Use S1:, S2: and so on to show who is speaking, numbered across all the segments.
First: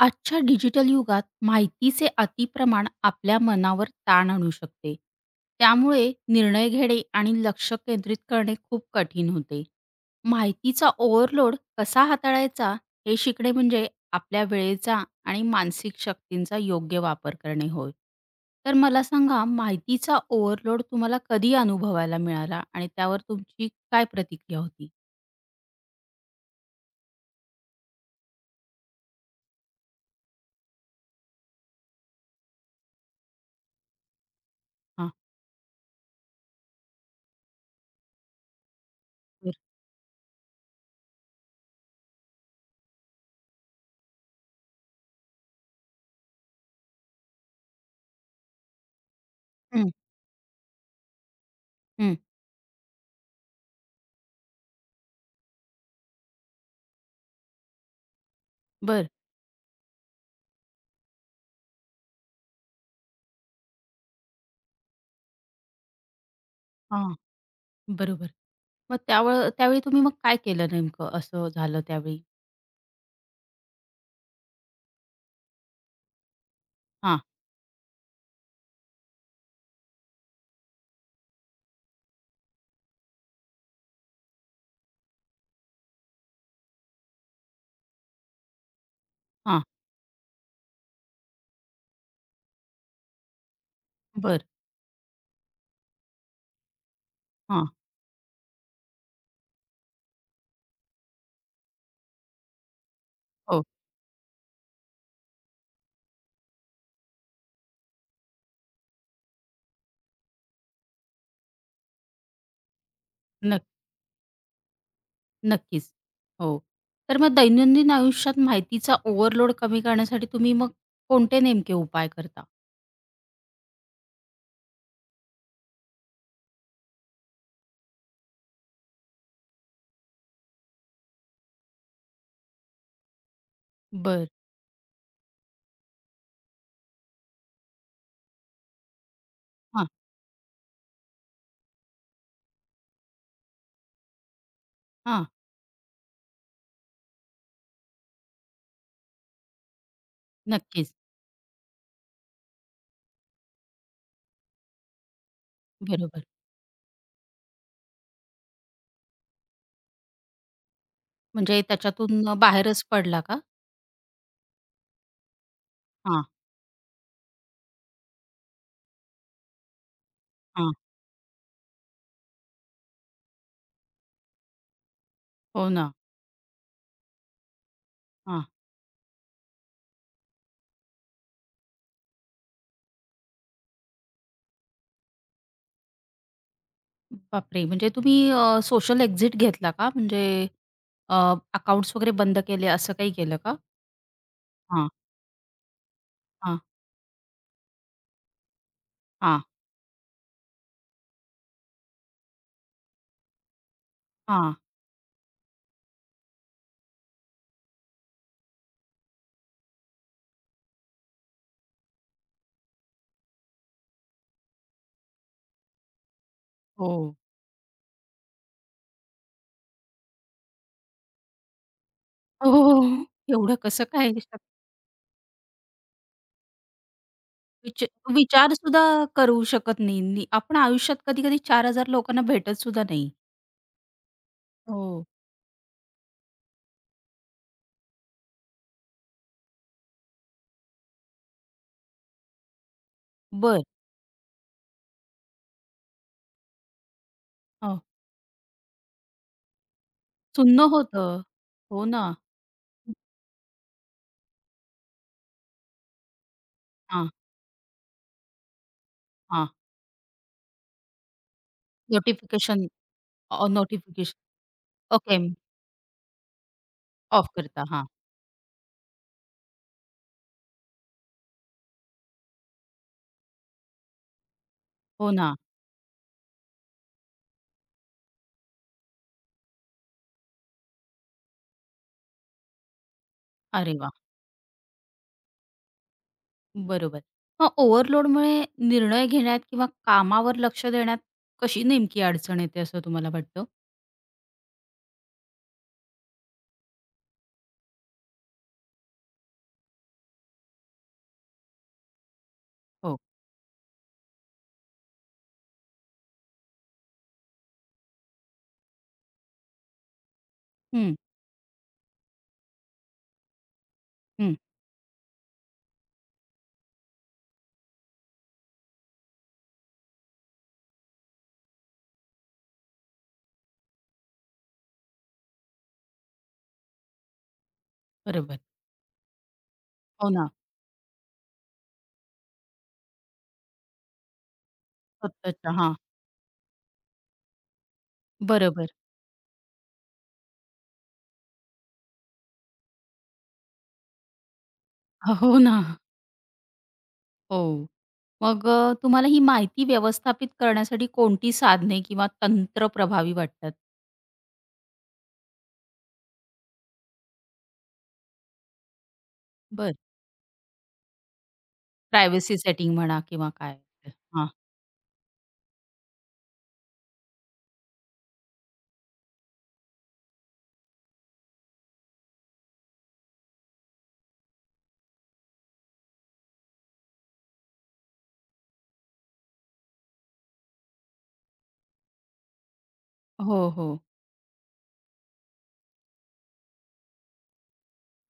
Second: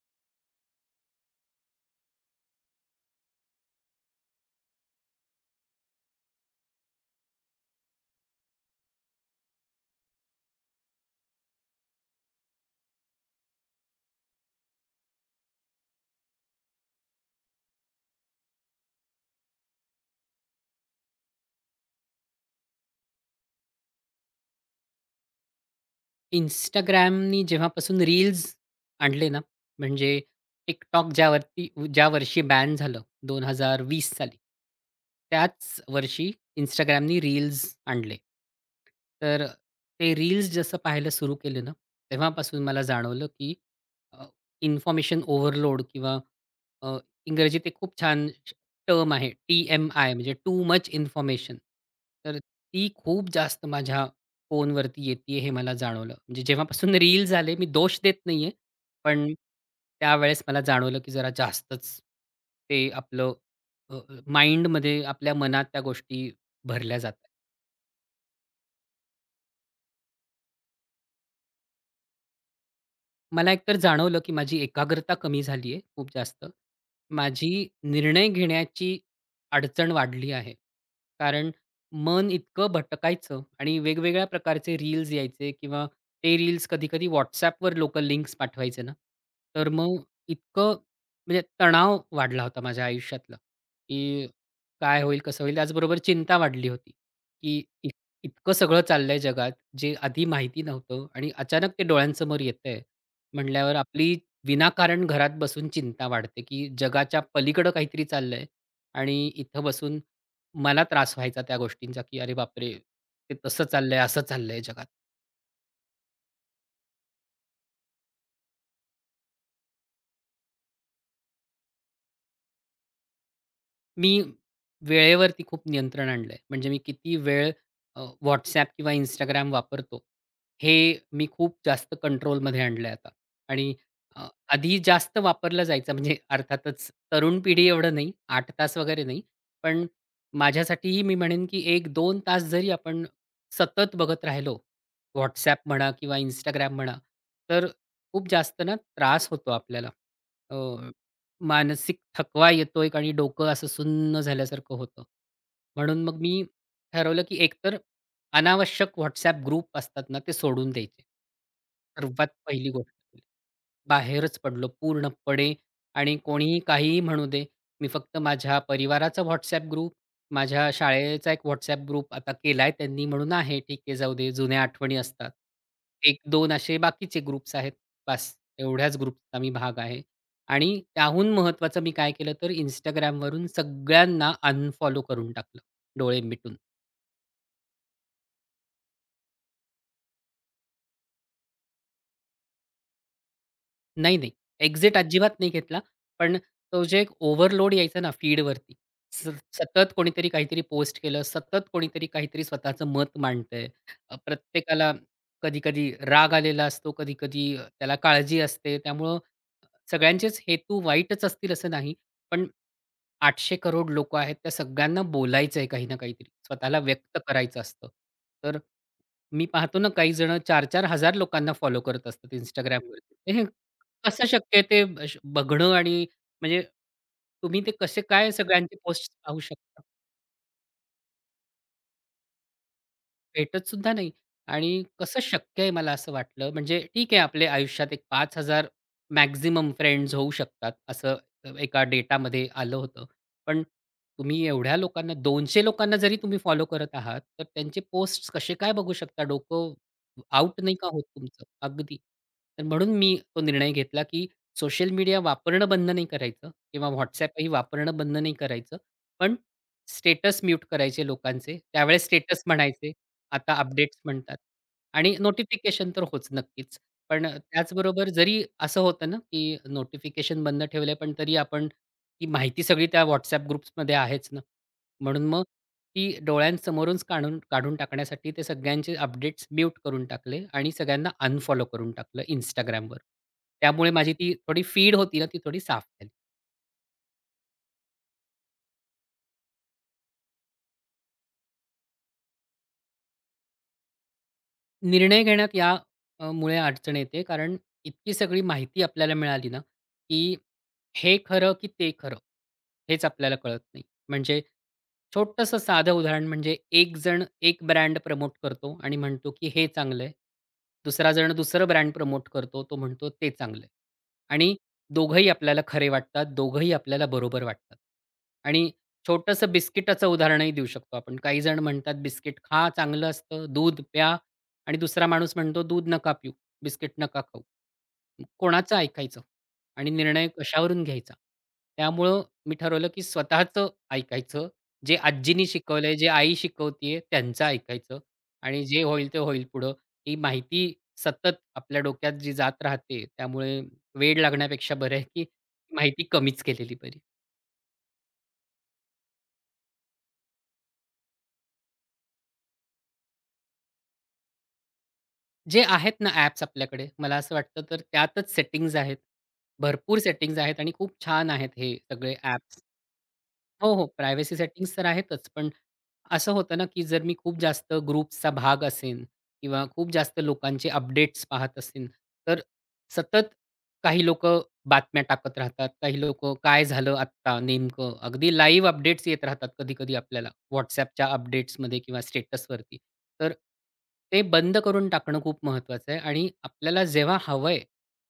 S1: आजच्या डिजिटल युगात माहितीचे अतिप्रमाण आपल्या मनावर ताण आणू शकते. त्यामुळे निर्णय घेणे आणि लक्ष केंद्रित करणे खूप कठीण होते. माहितीचा ओव्हरलोड कसा हाताळायचा हे शिकणे म्हणजे आपल्या वेळेचा आणि मानसिक शक्तींचा योग्य वापर करणे होय. तर मला सांगा माहितीचा ओव्हरलोड तुम्हाला कधी अनुभवायला मिळाला आणि त्यावर तुमची काय प्रतिक्रिया होती?
S2: Instagramनी जेव्हापासून रील्स आणले ना, म्हणजे TikTok ज्यावरती ज्या वर्षी बॅन झालं 2020 साली,
S1: हां.
S2: त्याच वर्षी Instagramनी रील्स आणले. तर
S1: बरं.
S2: ते रील्स जसं पाहायला सुरू केले ना, तेव्हापासून मला जाणवलं, की अ, इन्फॉर्मेशन ओव्हरलोड किंवा अ, इंग्रजीत एक खूप छान टर्म आहे
S1: हं,
S2: टी-एम-आय म्हणजे टू मच इन्फॉर्मेशन.
S1: हं.
S2: तर ती खूप जास्त माझ्या फोनवरती येतीये हे मला जाणवलं. म्हणजे जेव्हापासून रील्स आले मी दोष देत नाहीये.
S1: बरं.
S2: पण त्यावेळेस मला जाणवलं, की जरा जास्तच ते आपलं अ, अ, माइंडमध्ये आपल्या मनात त्या गोष्टी भरल्या
S1: हां.
S2: जातात.
S1: बरोबर. मग त्यावेळी तुम्ही मग काय केलं नेमकं असं झालं त्यावेळी?
S2: मला एकतर जाणवलं, की माझी एकाग्रता कमी झाली आहे खूप जास्त.
S1: हां,
S2: माझी निर्णय घेण्याची अडचण वाढली आहे. कारण मन इतकं भटकायचं आणि वेगवेगळ्या प्रकारचे रील्स यायचे किंवा ते रील्स कधी-कधी WhatsAppवर लोकं लिंक्स पाठवायचे ना,
S1: हां.
S2: तर मग इतकं म्हणजे तणाव वाढला होता माझ्या आयुष्यातला, की
S1: बरं.
S2: काय होईल, कसं होईल? त्याचबरोबर चिंता वाढली होती, की
S1: हां.
S2: इतकं सगळं चाललंय जगात, जे आधी माहिती नव्हतं आणि अचानक ते डोळ्यांसमोर येतंय
S1: हो.
S2: म्हटल्यावर आपली विनाकारण घरात बसून चिंता वाढते, की जगाच्या पलीकडं काहीतरी चाललंय आणि इथं बसून मला त्रास व्हायचा त्या गोष्टींचा, की "अरे बापरे! ते तसं
S1: नक्क
S2: चाललंय, असं चाललंय जगात."
S1: नक्कीच. हो. तर मग दैनंदिन आयुष्यात माहितीचा ओव्हरलोड कमी करण्यासाठी तुम्ही मग कोणते नेमके उपाय करता?
S2: मी वेळेवरती खूप नियंत्रण आणलंय. म्हणजे मी किती वेळ अ, WhatsApp किंवा Instagram वापरतो, हे मी खूप जास्त कंट्रोलमध्ये आणलंय आता. आणि अ,
S1: बरं.
S2: आधी जास्त वापरलं जायचं म्हणजे अर्थातच तरुण पिढी एवढं नाही, 8 तास वगैरे नाही. पण
S1: हां,
S2: माझ्यासाठीही मी म्हणेन की 1-2 तास जरी आपण सतत बघत राहिलो,
S1: हां.
S2: WhatsApp म्हणा किंवा Instagram म्हणा, तर खूप जास्त ना त्रास होतो आपल्याला.
S1: नक्कीच.
S2: मानसिक थकवा येतोय आणि डोकं असं सुन्न झाल्यासारखं होतं. म्हणून मग
S1: बरोबर.
S2: मी ठरवलं, की एकतर अनावश्यक WhatsApp ग्रुप असतात ना, ते सोडून द्यायचे.
S1: म्हणजे
S2: सर्वात
S1: त्याच्यातून
S2: पहिली
S1: बाहेरच
S2: गोष्ट.
S1: पडला का?
S2: बाहेरच पडलो पूर्णपणे आणि
S1: हां,
S2: कोणीही काहीही म्हणू दे. मी फक्त माझ्या परिवाराचा WhatsApp ग्रुप, माझ्या
S1: हां.
S2: शाळेचा एक WhatsApp ग्रुप आता केलाय त्यांनी म्हणून आहे. ठीक आहे जाऊ दे जुन्या आठवणी असतात.
S1: हो ना.
S2: एक 2 असे बाकीचे ग्रुप्स आहेत. बास
S1: हां.
S2: एवढ्याच ग्रुपचा मी भाग आहे. आणि त्याहून महत्त्वाचं मी काय केलं तर Instagramवरून सगळ्यांना अनफॉलो करून टाकलं, डोळे मिटून.
S1: बापरे! म्हणजे तुम्ही सोशल एक्झिट घेतला का? म्हणजे अ, अकाउंट्स वगैरे बंद केले असं काही केलं का?
S2: नाही, नाही.
S1: हां,
S2: एक्झिट अजिबात नाही घेतला. पण
S1: हां,
S2: तो जे एक ओव्हरलोड यायचा ना फीडवरती. स
S1: हां,
S2: सतत कोणीतरी काहीतरी पोस्ट केलं, सतत कोणीतरी काहीतरी स्वतःचं मत मांडतंय.
S1: हां.
S2: प्रत्येकाला कधी-कधी राग आलेला असतो, कधी-कधी त्याला काळजी असते. त्यामुळं सगळ्यांचेच हेतू वाईटच असतील असं नाही. पण 800 करोड लोकं आहेत, त्या सगळ्यांना बोलायचं आहे काही ना काहीतरी. स्वतःला
S1: हो.
S2: व्यक्त करायचं असतं. तर मी पाहतो ना काही जण चार-चार हजार लोकांना फॉलो करत असतात
S1: हो, हो, हो.
S2: Instagramवरती. हे
S1: एवढं कसं काय
S2: कसं
S1: शक
S2: शक्य आहे ते बघणं आणि म्हणजे तुम्ही ते
S1: विच
S2: कसे काय सगळ्यांचे
S1: विचारसुद्धा
S2: पोस्ट पाहू
S1: करू शकत
S2: शकता?
S1: नाही. नी आपण आयुष्यात कधी-कधी 4,000 लोकांना भेटत सुद्धा नाही.
S2: भेटत सुद्धा नाही आणि
S1: हो.
S2: कसं शक्य आहे मला असं वाटलं. म्हणजे ठीक आहे आपले आयुष्यात एक 5,000 मॅक्सिमम फ्रेंड्स होऊ शकतात, असं एका डेटामध्ये आलं होतं. पण
S1: बरं.
S2: तुम्ही एवढ्या लोकांना 200 लोकांना जरी तुम्ही फॉलो करत आहात, तर
S1: हो
S2: त्यांचे पोस्ट्स कसे काय बघू शकता? डोकं आउट
S1: सुन्न
S2: नाही का होत
S1: होतं.
S2: तुमचं?
S1: हो
S2: अगदी.
S1: ना.
S2: तर म्हणून मी तो निर्णय घेतला, की सोशल मीडिया वापरणं बंद नाही करायचं किंवा
S1: हां,
S2: WhatsAppही वापरणं बंद नाही करायचं. पण
S1: हां.
S2: स्टेटस म्यूट करायचे लोकांचे. त्यावेळेस स्टेटस
S1: नोटिफिकेशन
S2: म्हणायचे आता अपडेट्स
S1: नोटिफिकेशन
S2: म्हणतात आणि
S1: ओके.
S2: नोटिफिकेशन तर होच नक्कीच. पण
S1: ऑफ करता. हां.
S2: त्याचबरोबर जरी असं होतं ना, की नोटिफिकेशन बंद ठेवले, पण तरी आपण ही माहिती सगळी त्या WhatsApp ग्रुप्समध्ये आहेच ना.
S1: हो
S2: म्हणून
S1: ना.
S2: मग ती डोळ्यांसमोरूनच काढून काढून टाकण्यासाठी ते सगळ्यांचे अपडेट्स म्यूट करून टाकले आणि सगळ्यांना अनफॉलो करून टाकलं Instagramवर.
S1: अरे
S2: त्यामुळे
S1: वा,
S2: माझी ती थोडी फीड होती ना, ती थोडी साफ झाली.
S1: बरोबर. मग ओव्हरलोडमुळे निर्णय घेण्यात किंवा कामावर लक्ष देण्यात कशी नेमकी अडचण येते असं तुम्हाला वाटतं?
S2: निर्णय घेण्यात या मुळे अडचण येते. कारण इतकी सगळी माहिती आपल्याला मिळाली ना, की हे खरं की ते खरं,
S1: हो.
S2: हेच आपल्याला कळत नाही. म्हणजे छोटंसं साधं उदाहरण म्हणजे एक जण एक ब्रँड प्रमोट करतो आणि म्हणतो, की हे चांगलं आहे.
S1: हं,
S2: दुसरा जण दुसरं ब्रँड प्रमोट करतो. तो म्हणतो ते चांगलं आहे.
S1: हं.
S2: आणि दोघंही आपल्याला खरे वाटतात. दोघंही आपल्याला बरोबर वाटतात. आणि छोटंसं बिस्किटाचं उदाहरणही देऊ शकतो आपण. काही जण म्हणतात, "बिस्किट खा, चांगलं असतं. दूध प्या, आणि दुसरा माणूस म्हणतो, "दूध नका पिऊ, बिस्किट नका खाऊ." मग
S1: बरोबर.
S2: कोणाचं ऐकायचं आणि
S1: हो
S2: निर्णय
S1: ना.
S2: कशावरून घ्यायचा? त्यामुळं मी ठरवलं, की स्वतःचं ऐकायचं, जे आजीनी
S1: स्वतःच्या हां.
S2: शिकवलंय, जे आई शिकवतीये त्यांचं ऐकायचं आणि
S1: बरोबर.
S2: जे होईल ते होईल पुढं. ही माहिती सतत आपल्या डोक्यात जी जात राहते, त्यामुळे वेड लागण्यापेक्षा बरं आहे, की
S1: हो ना.
S2: माहिती कमीच केलेली बरी.
S1: हो. मग तुम्हाला ही माहिती व्यवस्थापित करण्यासाठी कोणती साधने किंवा तंत्र प्रभावी वाटतात?
S2: जे आहेत ना ॲप्स आपल्याकडे, मला असं वाटतं तर त्यातच सेटिंग्ज आहेत.
S1: बरं.
S2: भरपूर सेटिंग्ज आहेत आणि खूप छान आहेत हे सगळे
S1: प्रायव्हसी
S2: ॲप्स.
S1: सेटिंग म्हणा किंवा काय?
S2: हो, हो.
S1: हां.
S2: प्रायव्हसी सेटिंग्ज तर आहेतच. पण असं होतं ना, की जर मी खूप जास्त ग्रुप्सचा भाग असेन किंवा खूप जास्त लोकांचे अपडेट्स पाहत असेन, तर सतत काही लोकं बातम्या टाकत राहतात. काही लोकं काय झालं आत्ता नेमकं? अगदी लाईव्ह अपडेट्स येत राहतात कधी-कधी आपल्याला WhatsAppच्या अपडेट्समध्ये किंवा स्टेटसवरती. तर
S1: हो, हो.
S2: ते बंद करून टाकणं खूप महत्वाचं आहे आणि आपल्याला जेव्हा हवंय,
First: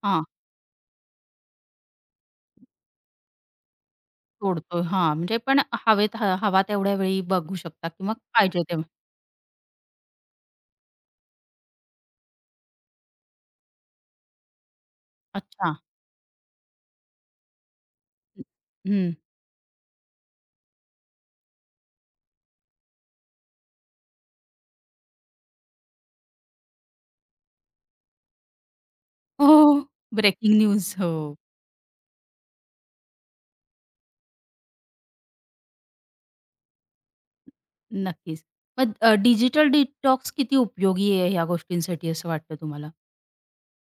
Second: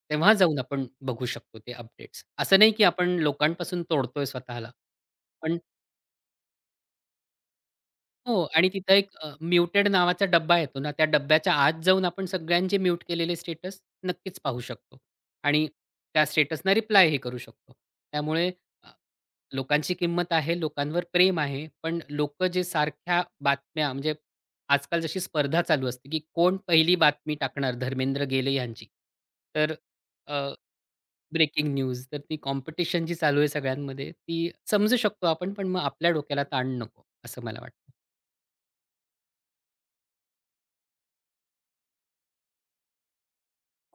S1: हां.
S2: तेव्हा जाऊन आपण बघू शकतो ते अपडेट्स. असं नाही, की आपण लोकांपासून तोडतोय स्वतःला.
S1: तोडतोय. हां, म्हणजे पण हवेत हवा तेवढ्या वेळी बघू शकता किंवा
S2: हो
S1: पाहिजे
S2: आणि
S1: तेव्हा.
S2: तिथं एक म्युटेड नावाचा डब्बा येतो ना, त्या डब्याच्या आत जाऊन आपण सगळ्यांचे म्यूट केलेले स्टेटस नक्कीच पाहू शकतो आणि
S1: अच्छा.
S2: त्या स्टेटसना रिप्लायही करू शकतो.
S1: हं.
S2: त्यामुळे अ, लोकांची किंमत आहे, लोकांवर प्रेम आहे, पण लोकं जे सारख्या बातम्या म्हणजे आजकाल जशी स्पर्धा चालू असते, की कोण पहिली बातमी टाकणार धर्मेंद्र गेले यांची.
S1: हो.
S2: तर
S1: ब्रेकिंग न्यूज. हो.
S2: ब्रेकिंग न्यूज तर ती कॉम्पिटिशन जी चालू आहे सगळ्यांमध्ये, ती समजू शकतो आपण, पण मग आपल्या डोक्याला ताण नको, असं मला वाटतं.
S1: नक्कीच. मग डिजिटल डिटॉक्स किती उपयोगी आहे ह्या गोष्टींसाठी असं वाटतं तुम्हाला?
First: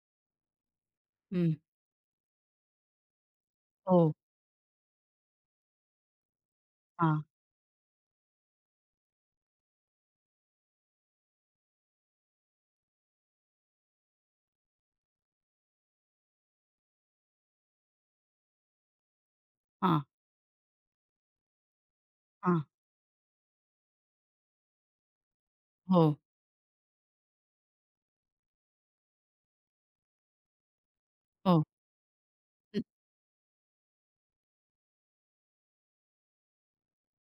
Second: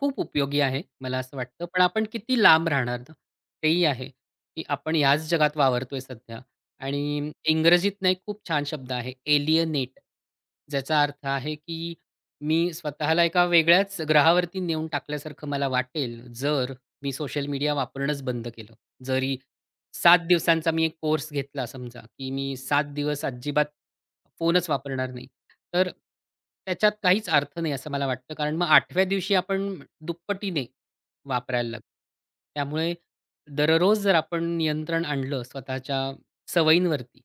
S2: खूप उपयोगी आहे, मला असं
S1: हं.
S2: वाटतं. पण आपण किती लांब राहणार ना? तेही आहे,
S1: हो.
S2: की आपण याच जगात वावरतोय सध्या
S1: हां.
S2: आणि इंग्रजीत ना एक खूप छान शब्द आहे एलियनेट. ज्याचा अर्थ आहे, की मी स्वतःला एका वेगळ्याच ग्रहावरती नेऊन टाकल्यासारखं मला वाटेल, जर मी सोशल मीडिया वापरणंच बंद केलं. जरी
S1: हां.
S2: 7 दिवसांचा मी एक कोर्स घेतला समजा, की मी
S1: हां.
S2: 7 दिवस अजिबात फोनच वापरणार नाही. तर
S1: हो.
S2: त्याच्यात काहीच अर्थ नाही असं मला वाटतं. कारण मग 8व्या दिवशी आपण दुप्पटीने
S1: हो.
S2: वापरायला लागतो. त्यामुळे दररोज जर आपण नियंत्रण आणलं स्वतःच्या सवयींवरती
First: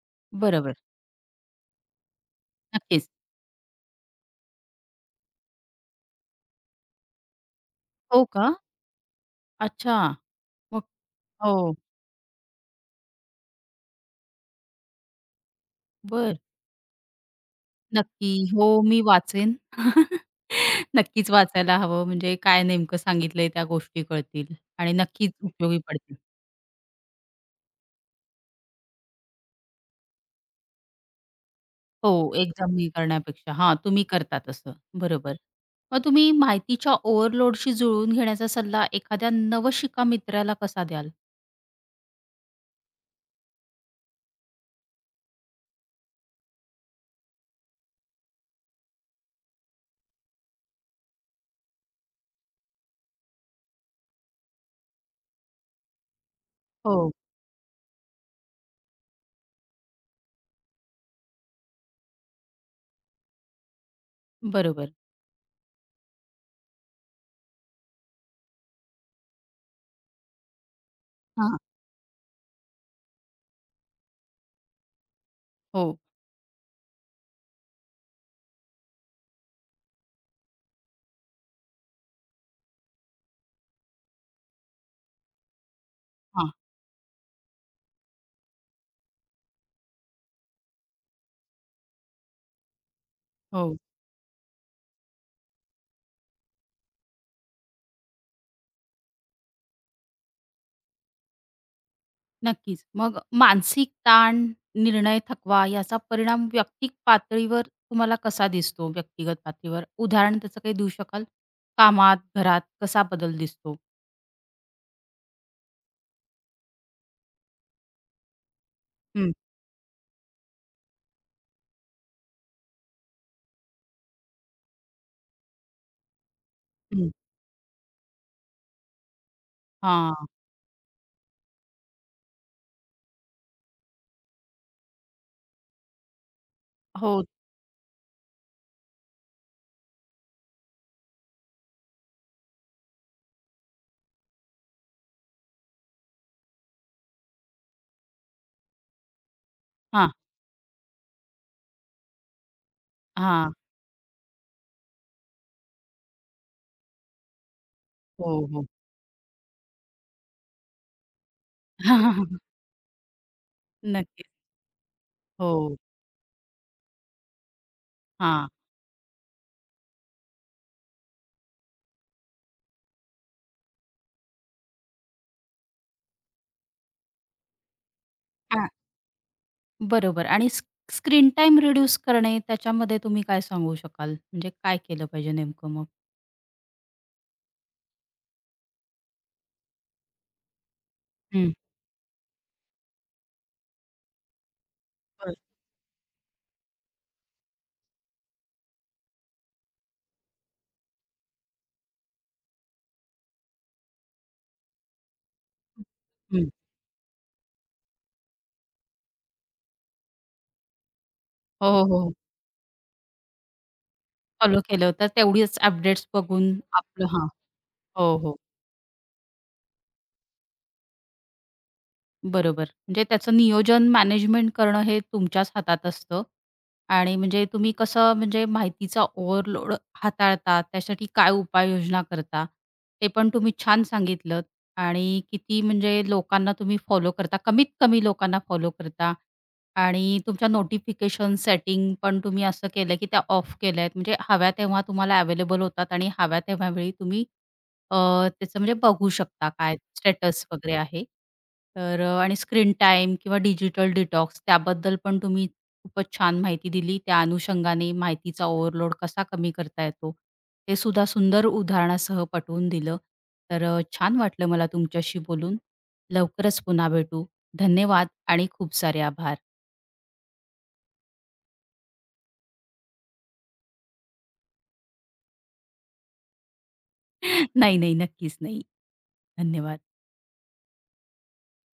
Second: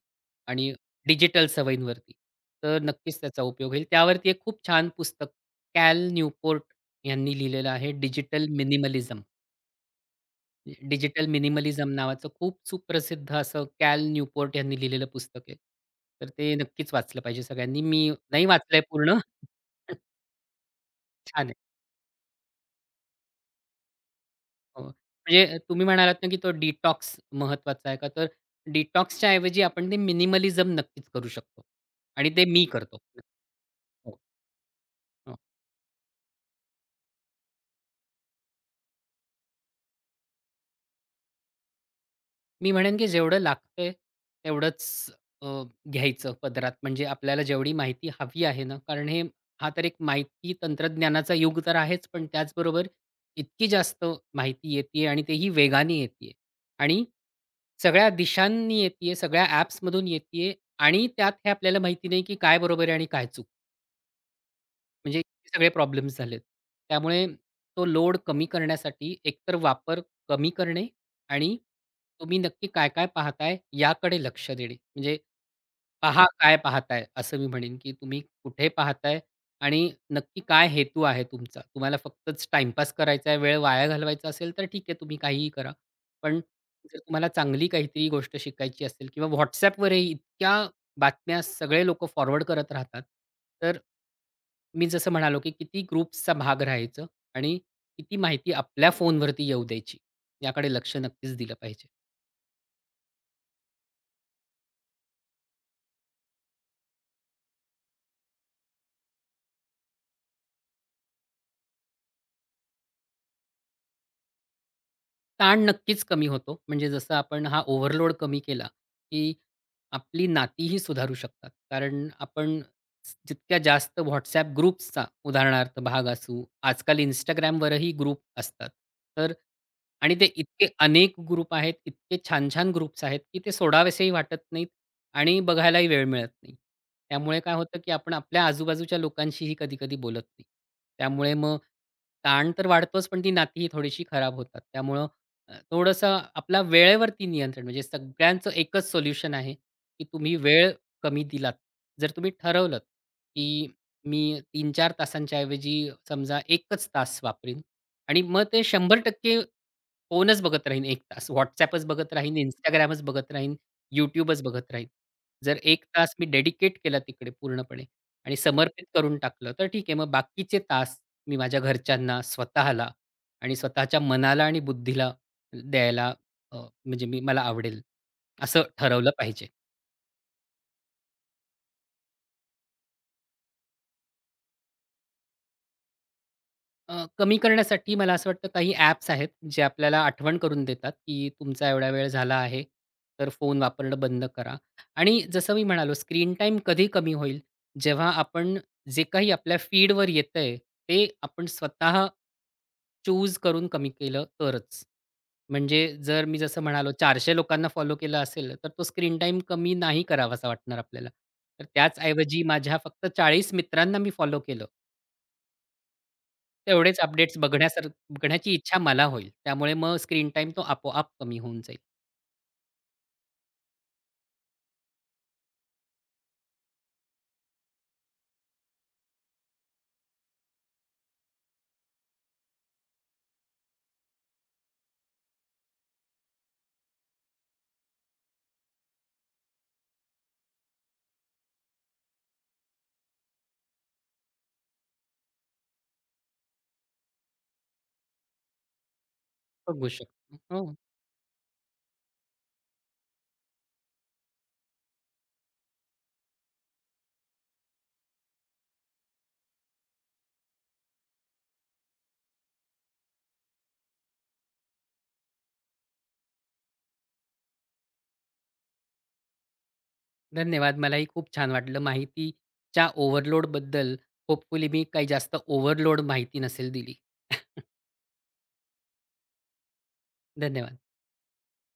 S2: आणि
S1: बरोबर.
S2: डिजिटल सवयींवरती, तर
S1: नक्कीच.
S2: नक्कीच त्याचा उपयोग होईल. त्यावरती एक खूप छान पुस्तक कॅल न्यूपोर्ट यांनी लिहिलेलं आहे
S1: हो
S2: डिजिटल
S1: का?
S2: मिनिमलिझम.
S1: अच्छा. मग
S2: डिजिटल
S1: हो.
S2: मिनिमलिझम नावाचं खूप सुप्रसिद्ध असं कॅल न्यूपोर्ट यांनी लिहिलेलं पुस्तक आहे. तर
S1: बर,
S2: ते नक्कीच वाचलं पाहिजे सगळ्यांनी. मी नाही
S1: नक्की.
S2: वाचलंय
S1: हो, मी
S2: पूर्ण.
S1: वाचेन. नक्कीच
S2: छान आहे.
S1: वाचायला हवं. म्हणजे काय नेमकं सांगितलंय त्या गोष्टी कळतील
S2: हो.
S1: आणि नक्कीच
S2: म्हणजे
S1: उपयोगी
S2: तुम्ही म्हणालात
S1: पडतील.
S2: ना, की तो डिटॉक्स महत्त्वाचा आहे का? तर डिटॉक्सच्या ऐवजी आपण ते मिनिमलिझम नक्कीच करू शकतो
S1: हो,
S2: आणि ते मी
S1: एक्झाम मी
S2: करतो.
S1: करण्यापेक्षा. हां, तुम्ही
S2: हो.
S1: करता तसं.
S2: हो.
S1: बरोबर. मग तुम्ही माहितीच्या ओव्हरलोडशी जुळवून घेण्याचा सल्ला एखाद्या नवशिका मित्राला कसा द्याल?
S2: मी म्हणेन की जेवढं लागतंय तेवढंच अ, घ्यायचं पदरात. म्हणजे आपल्याला जेवढी माहिती हवी आहे ना, कारण हे हा तर एक माहिती तंत्रज्ञानाचा युग तर आहेच, पण त्याचबरोबर इतकी जास्त माहिती येतीये आणि तेही वेगाने येतीये आणि
S1: हो.
S2: सगळ्या दिशांनी येतीये, सगळ्या ॲप्समधून येतीये आणि त्यात हे आपल्याला माहिती नाही की काय बरोबर आहे आणि काय चूक.
S1: बरोबर.
S2: म्हणजे इतके सगळे प्रॉब्लेम्स झालेत. त्यामुळे तो लोड कमी करण्यासाठी एकतर वापर कमी करणे आणि
S1: हां.
S2: तुम्ही नक्की काय-काय पाहताय याकडे लक्ष देणे. म्हणजे
S1: हो.
S2: पहा काय पाहताय? असं मी म्हणेन, की तुम्ही कुठे पाहताय आणि नक्की काय हेतू आहे तुमचा? तुम्हाला फक्तच टाईमपास करायचा आहे, वेळ वाया घालवायचा असेल तर ठीक आहे, तुम्ही काहीही करा. पण
S1: हां.
S2: जर तुम्हाला चांगली काहीतरी गोष्ट शिकायची असेल किंवा WhatsAppवरही इतक्या बातम्या सगळे लोकं फॉरवर्ड करत राहतात. तर
S1: हो.
S2: मी जसं म्हणालो, की किती ग्रुप्सचा भाग राहायचं आणि किती माहिती आपल्या फोनवरती येऊ द्यायची, याकडे लक्ष नक्कीच दिलं पाहिजे.
S1: नक्कीच. मग मानसिक ताण, निर्णय थकवा याचा परिणाम व्यक्तिक पातळीवर तुम्हाला कसा दिसतो व्यक्तिगत पातळीवर? उदाहरण त्याचं काही देऊ शकाल? कामात, घरात कसा बदल दिसतो?
S2: ताण नक्कीच कमी होतो. म्हणजे जसं आपण हा ओव्हरलोड कमी केला,
S1: हं,
S2: की आपली नातीही सुधारू शकतात. कारण आपण स- जितक्या जास्त WhatsApp ग्रुप्सचा उदाहरणार्थ भाग असू, आजकाल
S1: हं.
S2: Instagramवरही ग्रुप असतात. तर आणि ते
S1: हां.
S2: इतके अनेक ग्रुप आहेत, इतके छान-छान ग्रुप्स आहेत, की ते सोडावेसेही वाटत नाहीत आणि बघायलाही वेळ मिळत नाही.
S1: हो.
S2: त्यामुळे काय होतं, की आपण आपल्या आजूबाजूच्या लोकांशीही कधी-कधी बोलत नाही. त्यामुळे मग ताण तर वाढतोच, पण ती नातीही थोडीशी खराब होतात. त्यामुळं थोडंसं आपला वेळेवरती नियंत्रण म्हणजे सगळ्यांचं एकच सोल्युशन आहे, की
S1: हां,
S2: तुम्ही वेळ कमी दिलात. जर तुम्ही ठरवलंत, की
S1: हां.
S2: मी तीन-चार तासांच्या ऐवजी समजा 1च तास वापरीन आणि मग
S1: हो,
S2: ते
S1: हो.
S2: 100% फोनच बघत राहीन 1 तास, WhatsAppच बघत राहीन, Instagramच बघत राहीन,
S1: नक्कीच.
S2: YouTubeच बघत राहीन. जर
S1: हो.
S2: 1 तास मी डेडिकेट केला तिकडे पूर्णपणे आणि
S1: हां.
S2: समर्पित करून टाकलं, तर ठीक आहे. मग बाकीचे तास मी माझ्या घरच्यांना, स्वतःला आणि स्वतःच्या मनाला आणि बुद्धीला द्यायला अ, म्हणजे मी मला आवडेल असं
S1: हां.
S2: ठरवलं पाहिजे.
S1: बरोबर आणि स्क्रीन टाईम रिड्यूस करणे त्याच्यामध्ये तुम्ही काय सांगू शकाल? म्हणजे काय केलं पाहिजे नेमकं मग?
S2: कमी करण्यासाठी मला असं वाटतं काही ॲप्स आहेत, जे आपल्याला आठवण करून देतात, की
S1: हं.
S2: तुमचा एवढा वेळ झाला आहे, तर फोन वापरणं बंद करा. आणि
S1: बरं.
S2: जसं मी म्हणालो स्क्रीन टाईम कधी कमी होईल? जेव्हा आपण जे काही आपल्या फीडवर येतंय, ते आपण स्वतः चूज करून कमी केलं तरच. म्हणजे जर मी
S1: हं.
S2: जसं म्हणालो 400 लोकांना फॉलो केलं असेल, तर तो स्क्रीन टाईम कमी नाही करावासा वाटणार आपल्याला. तर
S1: हो,
S2: त्याच
S1: हो.
S2: ऐवजी माझ्या फक्त 40 मित्रांना मी फॉलो
S1: फॉलो
S2: केलं,
S1: केलं तर तेवढीच अपडेट्स बघून
S2: तेवढेच
S1: आपलं हां.
S2: अपडेट्स
S1: हो, हो.
S2: बघण्याची इच्छा मला होईल. त्यामुळे मग स्क्रीन टाईम तो आपोआप कमी होऊन जाईल.
S1: बरोबर. म्हणजे त्याचं नियोजन, मॅनेजमेंट करणं हे तुमच्याच हातात असतं आणि म्हणजे तुम्ही कसं म्हणजे माहितीचा ओव्हरलोड हाताळता, त्यासाठी काय उपाययोजना करता, ते पण तुम्ही छान सांगितलंत आणि किती म्हणजे लोकांना तुम्ही फॉलो करता, कमीत कमी लोकांना फॉलो करता आणि तुमच्या नोटिफिकेशन सेटिंग पण तुम्ही असं केलं की त्या ऑफ केल्या आहेत. म्हणजे हव्या तेव्हा तुम्हाला अवेलेबल होतात आणि हव्या तेव्हा वेळी तुम्ही अ, त्याचं म्हणजे बघू शकता काय
S2: बघू शकतो.
S1: स्टेटस
S2: हो,
S1: वगैरे आहे. तर आणि स्क्रीन टाईम किंवा डिजिटल डिटॉक्स त्याबद्दल पण तुम्ही खूपच छान माहिती दिली. त्या अनुषंगाने माहितीचा ओव्हरलोड कसा कमी करता येतो, हे सुद्धा सुंदर उदाहरणासह पटवून दिलं. तर छान वाटलं मला तुमच्याशी बोलून. लवकरच पुन्हा भेटू. धन्यवाद आणि खूप सारे आभार.
S2: धन्यवाद. मलाही खूप छान वाटलं माहितीच्या ओव्हरलोडबद्दल होपफुली मी काही जास्त ओव्हरलोड माहिती नसेल दिली.
S1: नाही, नाही. नक्कीच नाही. धन्यवाद.
S2: धन्यवाद.